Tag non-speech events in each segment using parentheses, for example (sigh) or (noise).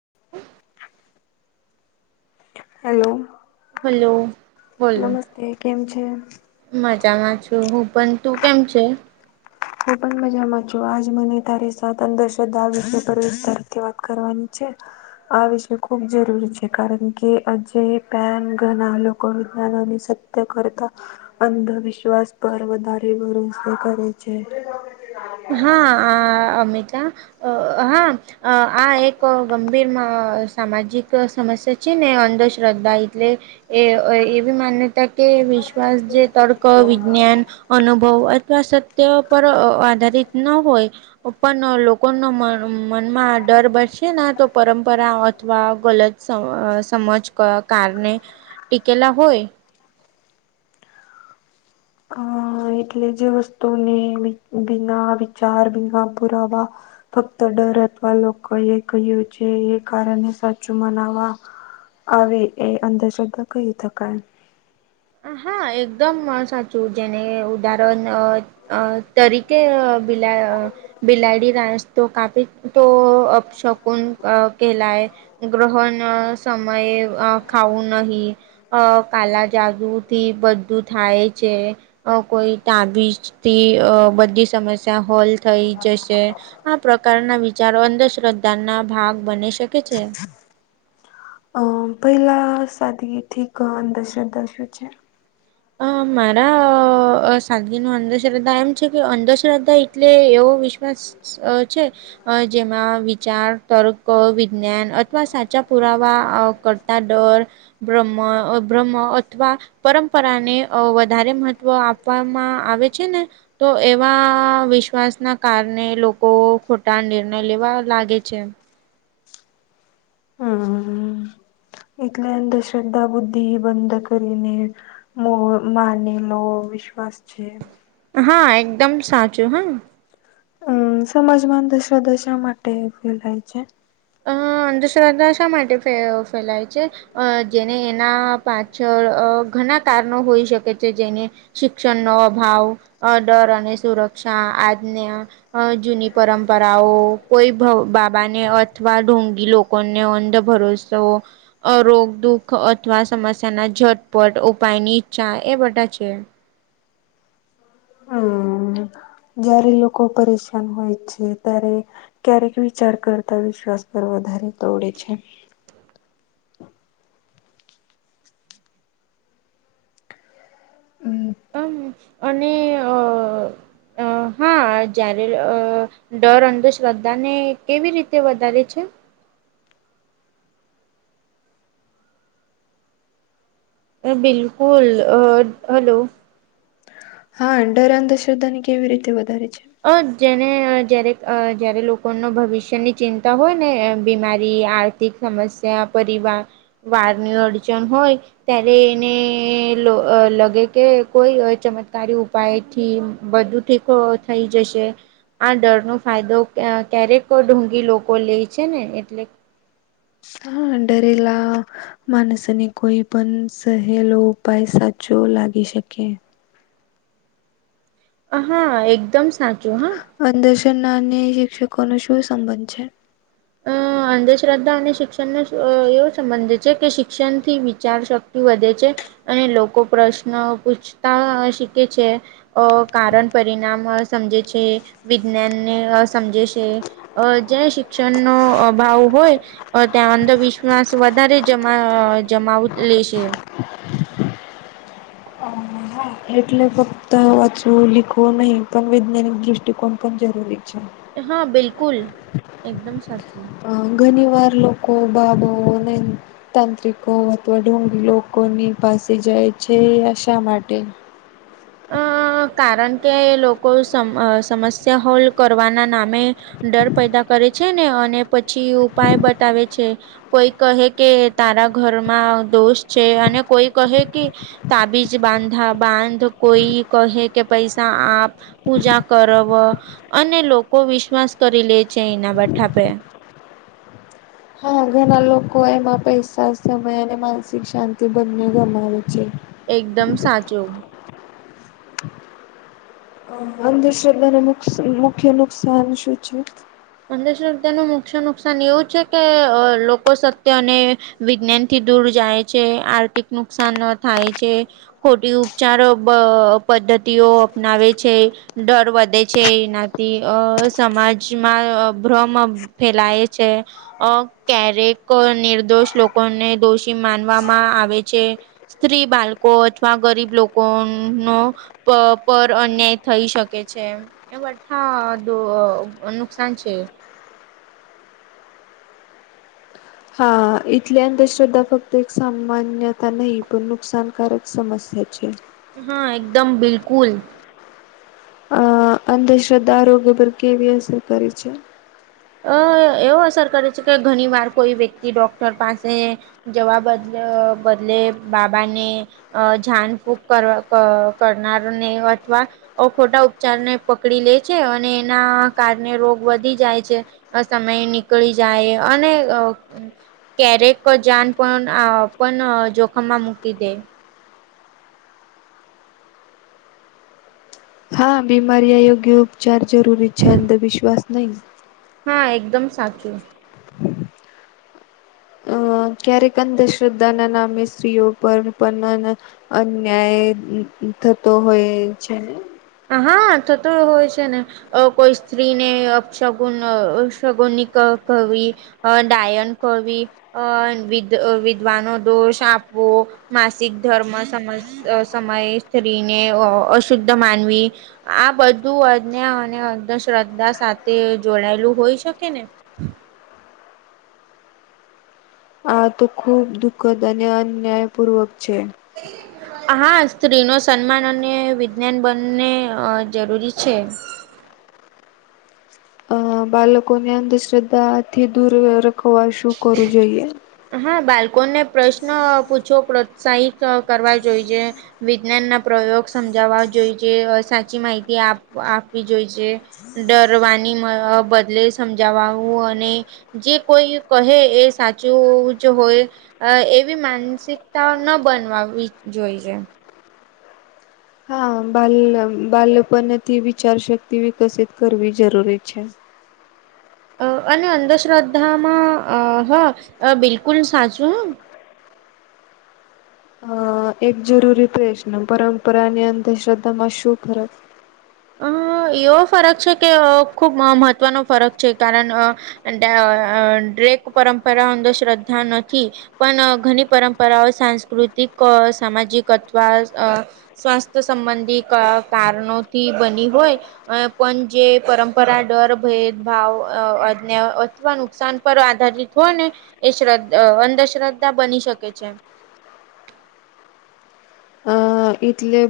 (inaudible) Hello. Hello. બોલો નમસ્તે કેમ છે? મજામાં છું હું પણ તું કેમ છે? હું પણ મજામાં છું આજ મને તારી સા અંધશ્રદ્ધા વિ વિતાર વાત કરવાની છે. આ વિશે ખૂબ જરૂરી છે કારણ કે આજ પેન ઘણા લોકો વિજ્ઞનોની કરતા, અંધવિશ્વાસ પર વધારે ભ કરે છે. છે. હા અમતા હા. અ આ એક ગંભીર સામાજિક સમસ્યા છે ને અંધશ્રદ્ધા એટલે એ એવી માન્યતા કે વિશ્વાસ જે વિજ્ઞાન, અનુભવ અથવા સત્ય પર આધારિત ન હોય. પણ લોકોનો મનમાં ડર બરશે ના તો પરંપરા અથવા ગલત સમ સમજ ક કારને, ટીકેલા હોય. અ એટલે જે વસ્તુને બિ બિના વિચાર બિના પુરાવા. ફક્ત ડર અથવા લોકો એ કહ્યું છે એ કારણે સાચું મનાવા. આવે એ અંધશ્રદ્ધા કહી શકાય. હા એકદમ સાચું જેને ઉદારન અ અ તરીકે અ બિલા અ બિલાડી રાસતો કાપી તો અપશકુન કેહલાય. ગ્રહણ સમયે અ ખાવું નહી, અ કાલા જાદુ થી બધું થાય છે. અ કોઈ તાબીજ થી અ બધી સમસ્યા હલ થઈ જશે. આ પ્રકારના વિચારો અંધશ્રદ્ધા ના ભાગ બની શકે છે. અ પહેલા સાથી ઠીક અંધશ્રદ્ધા શું છે? અ મારા અ સાદગી ન અંધશ્ર્ધા એમ છે કે અંધશ્રદ્ધા એટલે એવો વિશ્વાસ. અ છે. અ જેમાં વિચાર તર્ક વિજ્ઞાન અથવા સાચા પુરાવા અ ક તા ડર, બ્ર્મ, અ બ્રહ્મ અથવા પરં પરા ને અ વધારે મહત્વ આપવામાં આવે છે ને. તો એવા વિશ્વાસ ના કારણે લોકો ખોટા નિર્ણય લેવા લાગે છે. હા. એટલે અંધ શ્રદ્ધા બુદ્ધિ બંધ કરીને. મો માનેલો વિશ્વાસ છે. હા એકદમ સાચું હ. હું સમજમાં અંધશ્રદ્ધા શા માટે ફેલાય છે? અ અંધશ્રદ્ધા શા માટે ફે ફેલાય છે? અ જેને એના પાછળ અ ઘણા કારણો હોઈ શકે છે જેને શિક્ષણનો અભાવ, અ ડર અને સુરક્ષા આજના અ જૂની પરંપરાઓ કોઈ ભવ બાબાને અ અથવા ઢોગી લોકોને અંધ ભરોસો. અરોગ દુઃખ અથવા સમસ્યા ના ઝટપટ ઉપાયની ઈચ્છા એ બધા છે. હાં. જ્યારે લોકો પરેશાન હોય છે ત્યારે. ક્યારેક વિચાર કરતા વિશ્વાસ પર વધારે દોડે છે. હું. હ, અને અ અ હા જ્યારે અ (unintelligible) ડર, અંધશ્રદ્ધા ને, કેવી રીતે વધારે છે? એ બિલકુલ, અ હલો. હા, ડર અંધશ્રદ્ધા ને કેવી રીતે વધારે છે? અ જેને અ જ્યારે અ જયારે લોકોનો ભવિષ્યની ચિંતા હોય ને, એ બીમારી આ તી સમસ્યા પરિવાર વારની અડચણ હોય. ત્યારે એને લ અ લાગે કે, કોઈ અ ચમત્કારી ઉપાય થી બધું. ઠીકો થઈ જશે. આ ડર નો ફાયદો ક ક્યારેક ઢુંગી લોકો લેય છે ને એટલે. હા, ડરેલા. માનસોને કોઈ પણ સહેલો ઉપાય સાચો લાગી શકે. અહા, એકદમ સાચું હા. અંદશનાની શિક્ષકો નો શું સંબંધ છે? અ (unintelligible) અંધશ્રદ્ધા અને શિક્ષણનો અ એવો સંબંધ છે કે, શિક્ષણથી વિચારશક્તિ વધે છે. અને લોકો પ્રશ્ન પૂછતા શીકે છે. અ કારણ પરિણામ અ સમજે છે, વિજ્ઞાનને અ સમજે છે. અ જ શિક્ષણનો ભાવ હોય. ત્યાં અંધવિશ્વાસ વધારે જમા જમાવ લેશે. એટલે ફક્ત વાચું લિખું નહી, પણ વૈજ્ઞાનિક દૃષ્ટિકોણ પણ જરૂરી. છે. હા, બિલકુલ એકદમ સાચું. અ ઘણી વાર લોકો બાબા તાંત્રિકો અથવા ડુંગી લોકોની પાસે જાય છે, આશા માટે. અ કારણ કે, લોકો સમસ્યા હોલ કરવાના નામે ડર પેદા કરે છે ને, અને પછી ઉપાય બતાવે છે. કોઈ કહે કે, તારા ઘરમાં દોસ્ત છે, અને કોઈ કહે કે તાબીજ બાંધા બાંધ કોઈ કહે કે, પૈસા આપ પૂજા કરવે, અને લોકો વિશ્વાસ કરી લે છે, એના બેઠા પે. આ ઘરના લોકો એમાં પૈસા સમય અને માનસિક શાંતિ બંને ગુમાવે છે. એકદમ સાચું. અંધશ્રદ્ધાને મુકસ મુખ્ય નુકસાન શું છે? અંદત્ય ન મુખ્ય નુકસાન એવું છે કે, લોકો સત્ય અને વિજ્ઞાન થી દૂર જાય છે, આર્થિક નુકસાન ન થાય છે. ખોટી ઉપચાર પદ્ધતિઓ અપનાવે છે. ડર વધે છે, એનાથી અ સમાજ ભ્રમ ફેલાય છે. અ ક્યારેક નિર્દોષ લોકોને દોષી માનવામાં આવે છે. સ્ત્રી બાળકો અથવા ગરીબ લોકો નો પર અન્યાય થઈ શકે છે, એ બા નુકસાન જ. હા, એથલે અંધશ્રદ્ધા ફક્ત એક સામાન્યતા નહી, પણ નુકસાનકારક સમસ્યા છે. હા, એકદમ બિલકુલ. અ અંધશ્રદ્ધા આરોગ્ય પર કેવી અસર કરે છે? અ એવો અસર કરે છે કે ઘણી વાર કોઈ વ્યક્તિ ડોક્ટર પાસે જવા બદ બદલે બાબાને અ જાન ફૂક કરવા કરના નને અથવા અ ખોટા ઉપચાર ને પકડી લે છે અને એના કારણે રોગ વધી જાય છે. સમય નીકળી જાય અને ક્યારેક જાન પણ પણ જોખમમાં મૂકી દે. હા બીમારી અ યોગ્ય ઉપચાર જરૂરી છે અંધવિશ્વાસ નહી. હા એકદમ સાચું. અ ક્યારેક અંધશ્રદ્ધા ના નામે સ્ત્રીઓ પર પણ અન્યાય થતો હોય છેને. હા થતો હોય છે ને. અ કોઈ સ્ત્રીને અક્ષગુન અપશગુન કવી અ ડાયન કવિ અ વિ વિધ્વાનો દોષ આપવો માસિક ધર્મ સમ સમયે સ્ત્રીને અશુદ્ધ માનવી. આ બધું અજ્ઞા અને અંધશ્રદ્ધા સાથે જોડાયેલું હોય શકે ને.? આ તો ખૂબ દુઃખદ અને અન્યાયપૂર્વક છે. હા સ્ત્રી ન સન્માન અને વિજ્ઞાન બંને જરૂરી છે. અ બાળકોને અંધશ્રદ્ધાથી દૂર રખવા શું કરવું જોઈએ. હા બાળકોને પ્રશ્ન પૂછો પ્રોત્સાહિત કરવા જોઈએ. વિજ્ઞાન ના પ્રયોગ સમજાવવા જોઈ છે સાચી માહિતી આપવી જોઈ છે. ડરવાની બદલે સમજાવું અને જે કોઈ કહે એ સાચું જ હોય. અ એવી માનસિકતા ન બનવાવી જોઈ છે. હા બાલ બાલપણથી વિચાર શક્તિ વિકસિત કરવી જરૂરી છે. અ અને અંધશ્રદ્ધામાં અ હ બિલકુલ સાચું હ. અ એક જરૂરી તો છે ને પરંપરાની અંધશ્રદ્ધા માં શું ફરક અ એવો ફરક છે કે ખુબ મહત્વનો ફરક છે કારણ ડ્રેક પરંપરા અંધશ્રદ્ધા નથી. પણ ઘણી પરંપરાઓ સાંસ્કૃતિક સામાજિક અત્વા સ્વાસ્થ સંબંધી ક કારણોથી બની હોય. અ પણ જે પરંપરા ડર, ભેદભાવ અજઞા અથવા નુકસાન પર આધારિત હોય ને એ શ્રદ્ધા અંધશ્રદ્ધા બની શકે છે. અ એટલે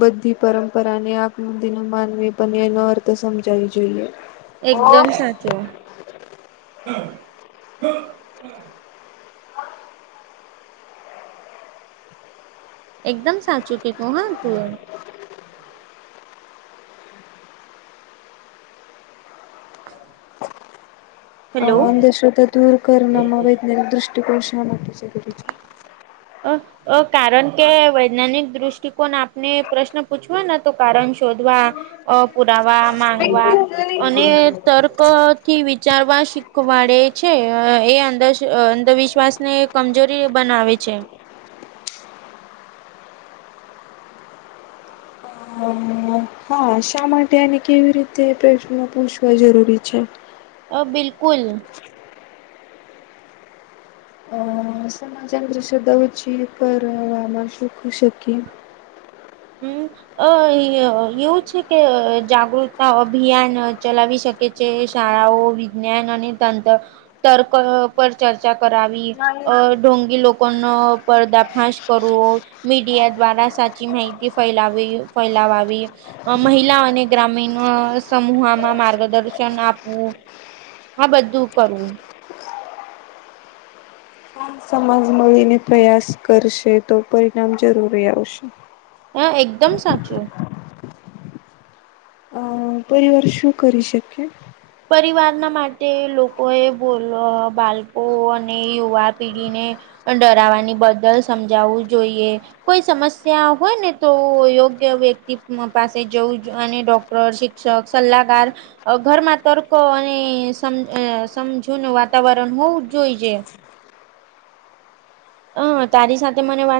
બધી પરંપરાને આમદી ન માનવી પણ એ નર્થ તો સમજાવી જોઈએ. એકદમ સાચું. એકદમ સાચું કી તું હા તું એમ. અ હેલો અંધશ્રદ્ધા દૂર કરમાં વૈજ્ઞાનિક દ્રષ્ટિકોણ શા માટે જરૂરી છે.? અફ કારણ કે વૈજ્ઞાનિક દ્રષ્ટિકોણ આપને પ્રશ્ન પૂછવાના તો કારણ શોધવા. અ પુરાવા માંગવા અને તર્ક થી વિચારવા શીખવાડે છે એ અંધશ્ર અંધવિશ્વાસને કમજોરી બનાવે છે. હમ. હા શા માટે આને કેવી રીતે પ્રશ્નો પૂછવા જરૂરી છે.? બિલકુલ, માજા અંત્ર શ્ર્ધા વછ પરમ શખુ શકી. હમ, અ એવું છે કે, જાગૃતતા અભિયાન ચલાવી શકે. કે જે શાળાઓ વિજ્ઞાન અને તંત્ર તર્ક પર ચર્ચા કરાવી. અ. ઢોંગી લોકોનો પર્દાફાશ કરવા મીડિયા દ્વારા સાચી માહિતી કે ફેલાવી ફેલાવા આવી. મહિલા અને ગ્રામીણ સમૂહમાં માર્ગદર્શન આપવું. હા, બધું કરવું. સમજ મળીને પ્રયાસ કરશે તો, પરિણામ જરૂરી આવશે. હા, એકદમ સાચું. અ પરિવાર શું કરી શકીએ? પરિવારના માટે લોકોએ બો બાળકો અને યુવા પેઢીને ડરાવાની બદલ સમજાવવું જોઈએ. કોઈ સમસ્યા હોય ને, તો યોગ્ય વ્યક્તિ પાસે જવું અને ડોક્ટર શ શિક્ષ સલ્લાગાર ઘરમાં તર્કો અને સમ સમજૂનું વાતાવરણ હોવું જોઈ છે. હ, તારી સાથે મને વાત